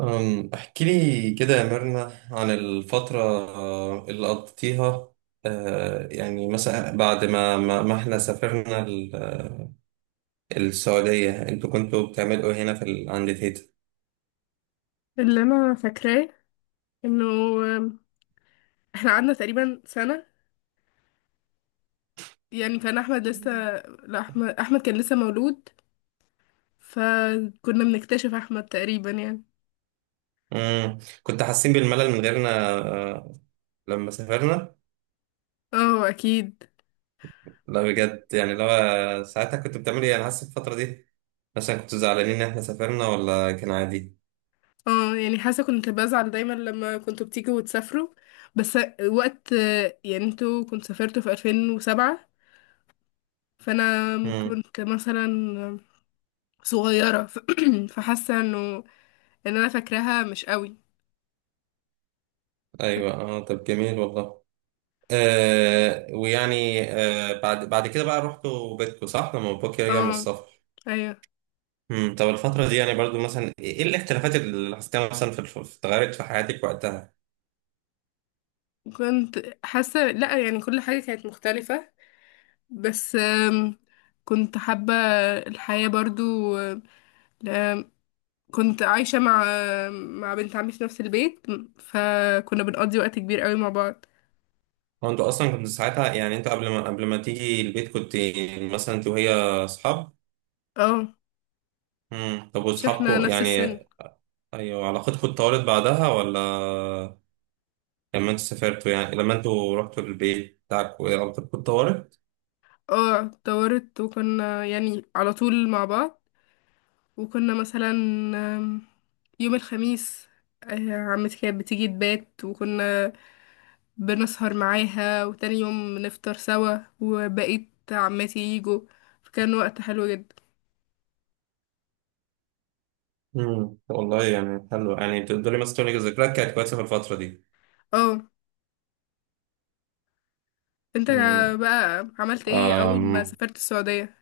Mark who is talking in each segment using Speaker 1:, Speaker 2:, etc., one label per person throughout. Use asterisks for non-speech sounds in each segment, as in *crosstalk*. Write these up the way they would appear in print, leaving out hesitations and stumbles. Speaker 1: احكي لي كده يا ميرنا عن الفترة، اللي قضيتيها. يعني مثلا بعد ما احنا سافرنا السعودية، انتوا كنتوا بتعملوا إيه هنا عند تيتا؟
Speaker 2: اللي انا فاكراه انه احنا قعدنا تقريبا سنة. يعني كان احمد لسه، لا، احمد كان لسه مولود. فكنا بنكتشف احمد تقريبا يعني.
Speaker 1: كنت حاسين بالملل من غيرنا آه، لما سافرنا؟
Speaker 2: اه اكيد.
Speaker 1: لا، بجد، يعني لو ساعتها كنت بتعملوا ايه، انا حاسس الفترة دي مثلا كنتوا زعلانين ان احنا سافرنا ولا كان عادي؟
Speaker 2: اه يعني حاسة كنت بزعل دايما لما كنتوا بتيجوا وتسافروا، بس وقت، يعني انتوا كنتوا سافرتوا في 2007، فانا
Speaker 1: مم،
Speaker 2: كنت مثلا صغيرة *clears throat* فحاسة ان انا فاكراها مش قوي. فاك-
Speaker 1: ايوه، اه، طب جميل والله. ويعني، بعد كده بقى رحتوا بيتكو، صح؟ لما باباك رجع من
Speaker 2: اه
Speaker 1: السفر.
Speaker 2: ايوه.
Speaker 1: طب الفترة دي يعني برضو مثلا إيه الاختلافات اللي حسيتها مثلا في اتغيرت في حياتك وقتها؟
Speaker 2: كنت حاسة، لا، يعني كل حاجة كانت مختلفة، بس كنت حابة الحياة برضو. آم، آم، كنت عايشة مع بنت عمي في نفس البيت، فكنا بنقضي وقت كبير قوي مع بعض.
Speaker 1: هو انتوا اصلا كنتوا ساعتها، يعني انتوا قبل ما تيجي البيت، كنت مثلا انت وهي اصحاب؟
Speaker 2: اه.
Speaker 1: طب،
Speaker 2: مش احنا
Speaker 1: واصحابكم
Speaker 2: نفس
Speaker 1: يعني؟
Speaker 2: السن.
Speaker 1: ايوه، علاقتكم اتطورت بعدها ولا لما انتوا سافرتوا، يعني لما انتوا رحتوا البيت بتاعكم علاقتكم اتطورت؟
Speaker 2: اه، اتطورت وكنا يعني على طول مع بعض، وكنا مثلا آم، يوم الخميس عمتي كانت بتيجي تبات، وكنا بنسهر معاها وتاني يوم نفطر سوا وبقيت عماتي يجوا، فكان وقت حلو جدا.
Speaker 1: والله يعني حلو. يعني تقدري مثلا تقولي ذكريات كانت كويسة في الفترة دي؟
Speaker 2: اه. انت
Speaker 1: مم.
Speaker 2: بقى عملت ايه اول ما
Speaker 1: أم،
Speaker 2: سافرت السعودية؟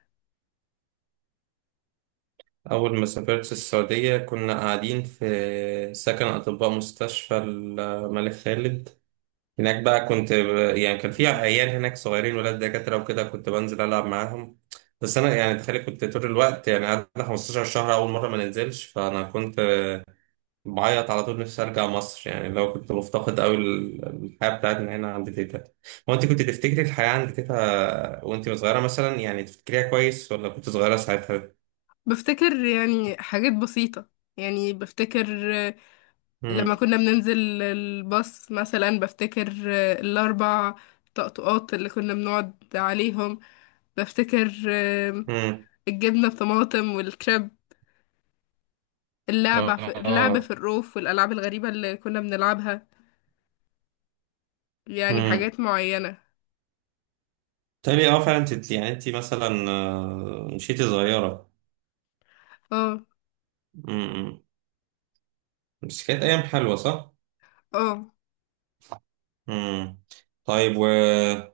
Speaker 1: أول ما سافرت السعودية كنا قاعدين في سكن أطباء مستشفى الملك خالد. هناك بقى كنت يعني كان في عيال هناك صغيرين ولاد دكاترة وكده، كنت بنزل ألعب معاهم. بس أنا يعني تخيل كنت طول الوقت، يعني قعدت 15 شهر أول مرة ما ننزلش، فأنا كنت بعيط على طول، نفسي أرجع مصر يعني، لو كنت مفتقد أوي الحياة بتاعتنا هنا عند تيتا. هو أنت كنت تفتكري الحياة عند تيتا وأنت صغيرة مثلا؟ يعني تفتكريها كويس ولا كنت صغيرة ساعتها؟
Speaker 2: بفتكر يعني حاجات بسيطة، يعني بفتكر لما
Speaker 1: مم.
Speaker 2: كنا بننزل الباص مثلا، بفتكر الاربع طقطقات اللي كنا بنقعد عليهم، بفتكر
Speaker 1: امم
Speaker 2: الجبنة بطماطم والكريب، اللعب في
Speaker 1: اه
Speaker 2: الروف والألعاب الغريبة اللي كنا بنلعبها. يعني
Speaker 1: امم
Speaker 2: حاجات معينة.
Speaker 1: تالي، اه، فعلا انت يعني انت مثلا مشيتي صغيرة.
Speaker 2: اه،
Speaker 1: امم بس كانت ايام حلوة، صح؟
Speaker 2: اه.
Speaker 1: امم طيب، وكان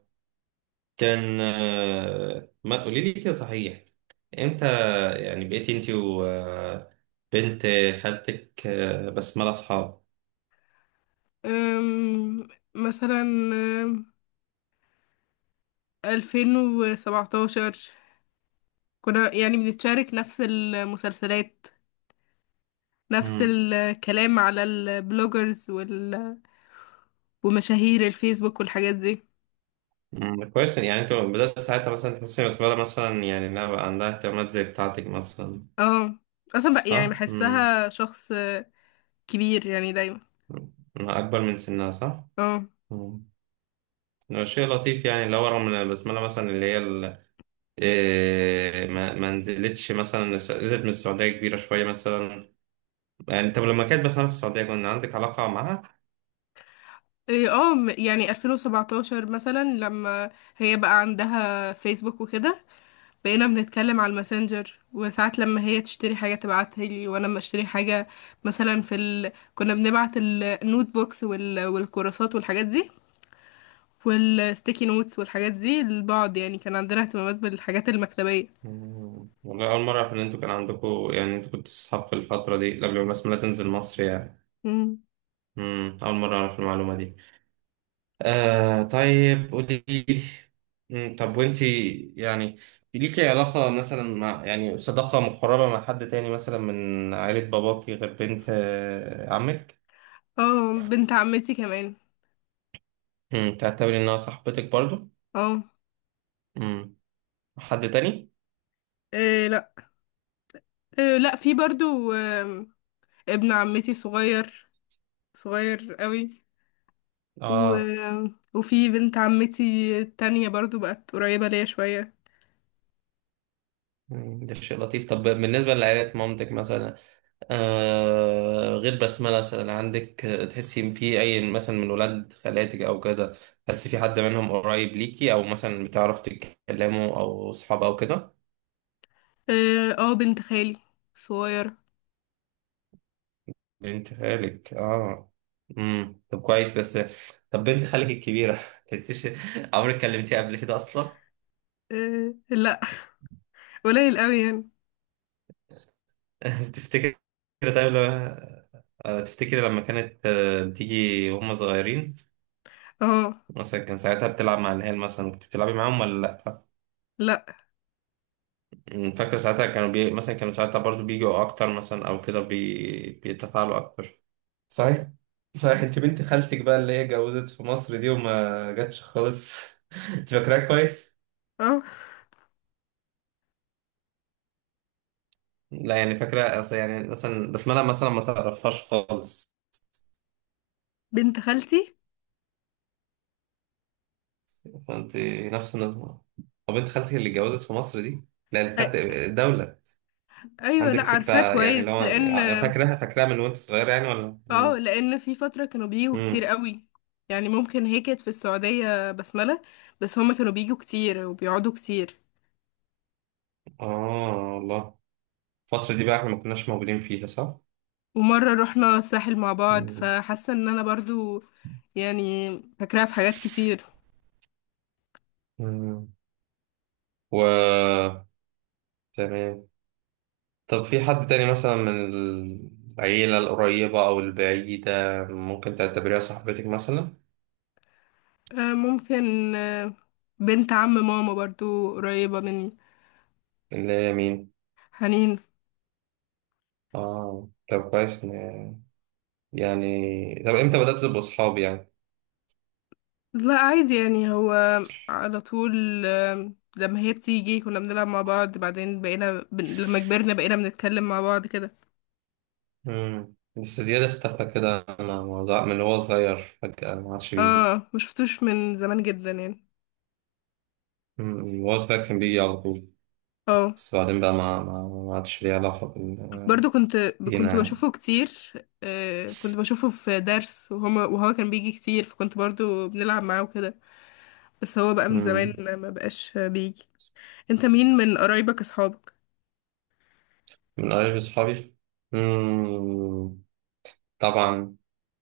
Speaker 1: ما قولي لي كده صحيح، امتى يعني بقيتي انت وبنت خالتك بسملة اصحاب؟
Speaker 2: أم، مثلا ألفين وسبعتاشر كنا يعني بنتشارك نفس المسلسلات، نفس
Speaker 1: امم
Speaker 2: الكلام على البلوجرز ومشاهير الفيسبوك والحاجات دي.
Speaker 1: أمم، كويس. يعني انت بدأت ساعتها مثلا تحسي إن بسملة مثلا يعني انها بقى عندها اهتمامات زي بتاعتك مثلا،
Speaker 2: اه، اصلا بقى يعني
Speaker 1: صح؟
Speaker 2: بحسها شخص كبير يعني دايما.
Speaker 1: أمم، اكبر من سنها، صح؟
Speaker 2: اه.
Speaker 1: مم. هو شيء لطيف، يعني اللي هو رغم ان البسمله مثلا اللي هي ال- إيه، ما نزلتش مثلا، نزلت من السعوديه كبيره شويه مثلا. يعني طب لما كانت بسمله في السعوديه كان عندك علاقه معاها؟
Speaker 2: إيه، اه، يعني 2017 مثلا لما هي بقى عندها فيسبوك وكده، بقينا بنتكلم على الماسنجر، وساعات لما هي تشتري حاجة تبعتها لي، وانا لما اشتري حاجة مثلا كنا بنبعت النوت بوكس والكراسات والحاجات دي والستيكي نوتس والحاجات دي لبعض. يعني كان عندنا اهتمامات بالحاجات المكتبية.
Speaker 1: مم. والله، اول مره اعرف ان انتوا كان عندكم، يعني انتوا كنتوا صحاب في الفتره دي قبل ما البسمله تنزل مصر يعني.
Speaker 2: مم.
Speaker 1: مم. اول مره اعرف المعلومه دي. طيب قولي لي. طب وانتي يعني ليكي علاقة مثلا، مع، يعني صداقة مقربة مع حد تاني مثلا من عائلة باباكي غير بنت عمك؟
Speaker 2: اه، بنت عمتي كمان.
Speaker 1: تعتبري انها صاحبتك برضو؟
Speaker 2: اه،
Speaker 1: مم، حد تاني؟
Speaker 2: إيه، لا، إيه، لا، في برضو ابن عمتي صغير، صغير قوي،
Speaker 1: اه.
Speaker 2: و... وفي بنت عمتي التانية برضو بقت قريبة ليا شوية.
Speaker 1: مم، ده شيء لطيف. طب بالنسبة لعائلة مامتك مثلا، غير بسملة مثلا، عندك تحسي إن في أي مثلا من ولاد خالاتك أو كده، تحسي في حد منهم قريب ليكي أو مثلا بتعرف تتكلموا أو صحاب أو كده؟
Speaker 2: اه. بنت خالي صغيرة.
Speaker 1: بنت خالك. طب كويس. بس طب بنت خالك الكبيرة *laughs* تحسيش، عمرك كلمتيها قبل كده أصلا؟
Speaker 2: اه، لا، قليل قوي يعني.
Speaker 1: *laughs* تفتكر؟ طيب لما تفتكري لما كانت بتيجي وهم صغيرين،
Speaker 2: اه،
Speaker 1: مثلا كان ساعتها بتلعب مع العيال، مثلا كنت بتلعبي معاهم ولا لأ؟
Speaker 2: لا.
Speaker 1: فاكر ساعتها كانوا مثلا كانوا ساعتها برضو بيجوا اكتر مثلا او كده بيتفاعلوا اكتر. صحيح. صحيح، انت بنت خالتك بقى اللي هي اتجوزت في مصر دي وما جاتش خالص. *laughs* انت فاكراها كويس؟
Speaker 2: اه،
Speaker 1: لا، يعني فاكرة أصل يعني مثلا، بس أنا مثلا ما تعرفهاش خالص.
Speaker 2: بنت خالتي.
Speaker 1: فأنت نفس النظام. طب بنت خالتك اللي اتجوزت في مصر دي، لا، اللي
Speaker 2: أي،
Speaker 1: خدت الدولة.
Speaker 2: ايوه، لا،
Speaker 1: عندك فكرة؟
Speaker 2: عارفاه
Speaker 1: يعني اللي
Speaker 2: كويس
Speaker 1: هو
Speaker 2: لان
Speaker 1: يعني فاكراها من وأنت صغير يعني، ولا؟
Speaker 2: اه
Speaker 1: مم.
Speaker 2: لان في فترة كانوا بيجوا كتير
Speaker 1: مم.
Speaker 2: قوي، يعني ممكن هي كانت في السعودية بسملة، بس هما كانوا بيجوا كتير وبيقعدوا كتير.
Speaker 1: والله الفترة دي بقى إحنا ما كناش موجودين فيها، صح؟
Speaker 2: ومرة رحنا الساحل مع بعض
Speaker 1: مم.
Speaker 2: فحاسة ان انا برضو يعني فاكراها في حاجات كتير.
Speaker 1: مم. و تمام. طب في حد تاني مثلا من العيلة القريبة أو البعيدة ممكن تعتبريها صاحبتك مثلا؟
Speaker 2: ممكن. آه، بنت عم ماما برضو قريبة مني.
Speaker 1: اللي هي مين؟
Speaker 2: حنين.
Speaker 1: طب كويس يعني. طب إمتى بدأت تبقوا صحاب يعني؟
Speaker 2: لا عادي يعني، هو على طول لما هي بتيجي كنا بنلعب مع بعض، بعدين لما كبرنا بقينا بنتكلم مع بعض كده.
Speaker 1: مم. بس دياد اختفى كده، أنا من هو صغير فجأة ما عادش بيجي.
Speaker 2: اه، ما شفتوش من زمان جدا يعني.
Speaker 1: مم. وهو صغير كان بيجي على طول،
Speaker 2: اه،
Speaker 1: بس بعدين بقى ما عادش ليه علاقة
Speaker 2: برضو كنت
Speaker 1: بينا يعني.
Speaker 2: بشوفه كتير، كنت بشوفه في درس، وهو كان بيجي كتير فكنت برضو بنلعب معاه وكده. بس هو بقى من زمان
Speaker 1: مم.
Speaker 2: ما بقاش بيجي. انت مين من قرايبك اصحابك؟
Speaker 1: من قرايب أصحابي، مم، طبعا،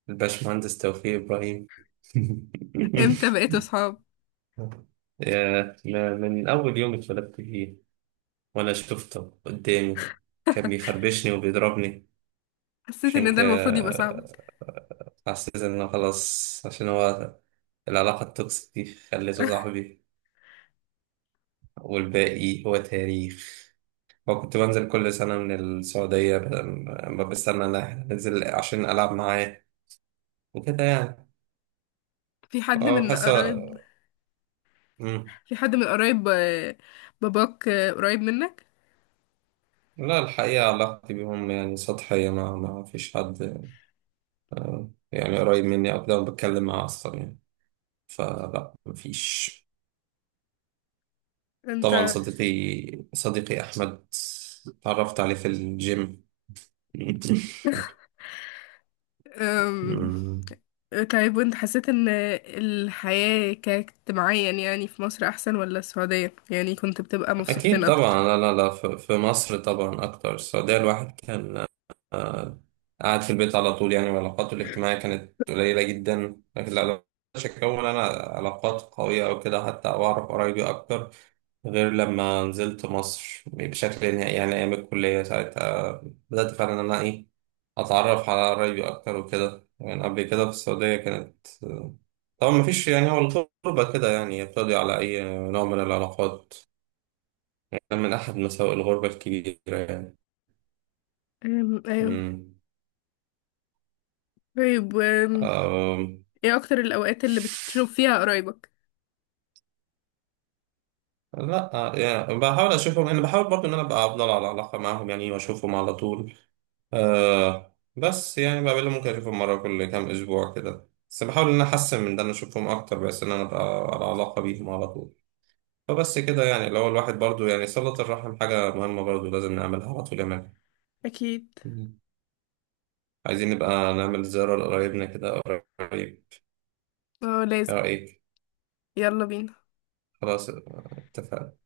Speaker 1: الباشمهندس توفيق إبراهيم. *laughs*
Speaker 2: امتى بقيتوا اصحاب؟
Speaker 1: من أول يوم اتولدت فيه وأنا شفته قدامي كان بيخربشني وبيضربني.
Speaker 2: حسيت
Speaker 1: عشان
Speaker 2: ان ده
Speaker 1: كده
Speaker 2: المفروض يبقى صعب.
Speaker 1: حسيت إنه خلاص، عشان هو العلاقة التوكسيك دي خليته صاحبي. والباقي هو تاريخ. وكنت بنزل كل سنة من السعودية ما بستنى إن إحنا ننزل عشان ألعب معاه وكده يعني.
Speaker 2: في حد
Speaker 1: اه،
Speaker 2: من
Speaker 1: بحس.
Speaker 2: قرايب
Speaker 1: مم.
Speaker 2: في حد من قرايب باباك قريب منك
Speaker 1: لا، الحقيقة علاقتي بيهم يعني سطحية، ما فيش حد يعني قريب مني أو كده وبتكلم معاه أصلا يعني. فلا، ما فيش.
Speaker 2: انت؟
Speaker 1: طبعا، صديقي أحمد، اتعرفت عليه في الجيم. *laughs*
Speaker 2: أم،
Speaker 1: مم.
Speaker 2: طيب وانت حسيت ان الحياة كاجتماعيا يعني في مصر احسن ولا السعودية؟ يعني كنت بتبقى مبسوط فين
Speaker 1: أكيد
Speaker 2: اكتر؟
Speaker 1: طبعا، لا لا لا، في مصر طبعا أكتر. السعودية الواحد كان آه، قاعد في البيت على طول يعني، وعلاقاته الاجتماعية كانت قليلة جدا. لكن لا، مش أكون أنا علاقات قوية أو كده حتى، أو أعرف قرايبي أكتر، غير لما نزلت مصر بشكل نهائي، يعني أيام الكلية ساعتها بدأت فعلا إن أنا أتعرف على قرايبي أكتر وكده يعني. قبل كده في السعودية كانت طبعا مفيش، يعني هو الغربة كده يعني بتقضي على أي نوع من العلاقات. كان من أحد مساوئ الغربة الكبيرة يعني.
Speaker 2: ايوه.
Speaker 1: مم.
Speaker 2: طيب.
Speaker 1: أم.
Speaker 2: ايه اكتر الاوقات اللي بتشوف فيها قرايبك؟
Speaker 1: لا يعني بحاول اشوفهم، انا بحاول برضو ان انا ابقى افضل على علاقه معاهم يعني واشوفهم على طول. بس يعني بقابلهم، ممكن اشوفهم مره كل كام اسبوع كده، بس بحاول ان انا احسن من ده ان اشوفهم اكتر، بس ان انا ابقى على علاقه بيهم على طول. فبس كده يعني، اللي هو الواحد برضو يعني صله الرحم حاجه مهمه برضو لازم نعملها على طول يا مان.
Speaker 2: اكيد.
Speaker 1: مم. عايزين نبقى نعمل زياره لقرايبنا كده قريب. ايه
Speaker 2: اه لازم.
Speaker 1: رايك؟
Speaker 2: يلا بينا.
Speaker 1: خلاص اتفقنا.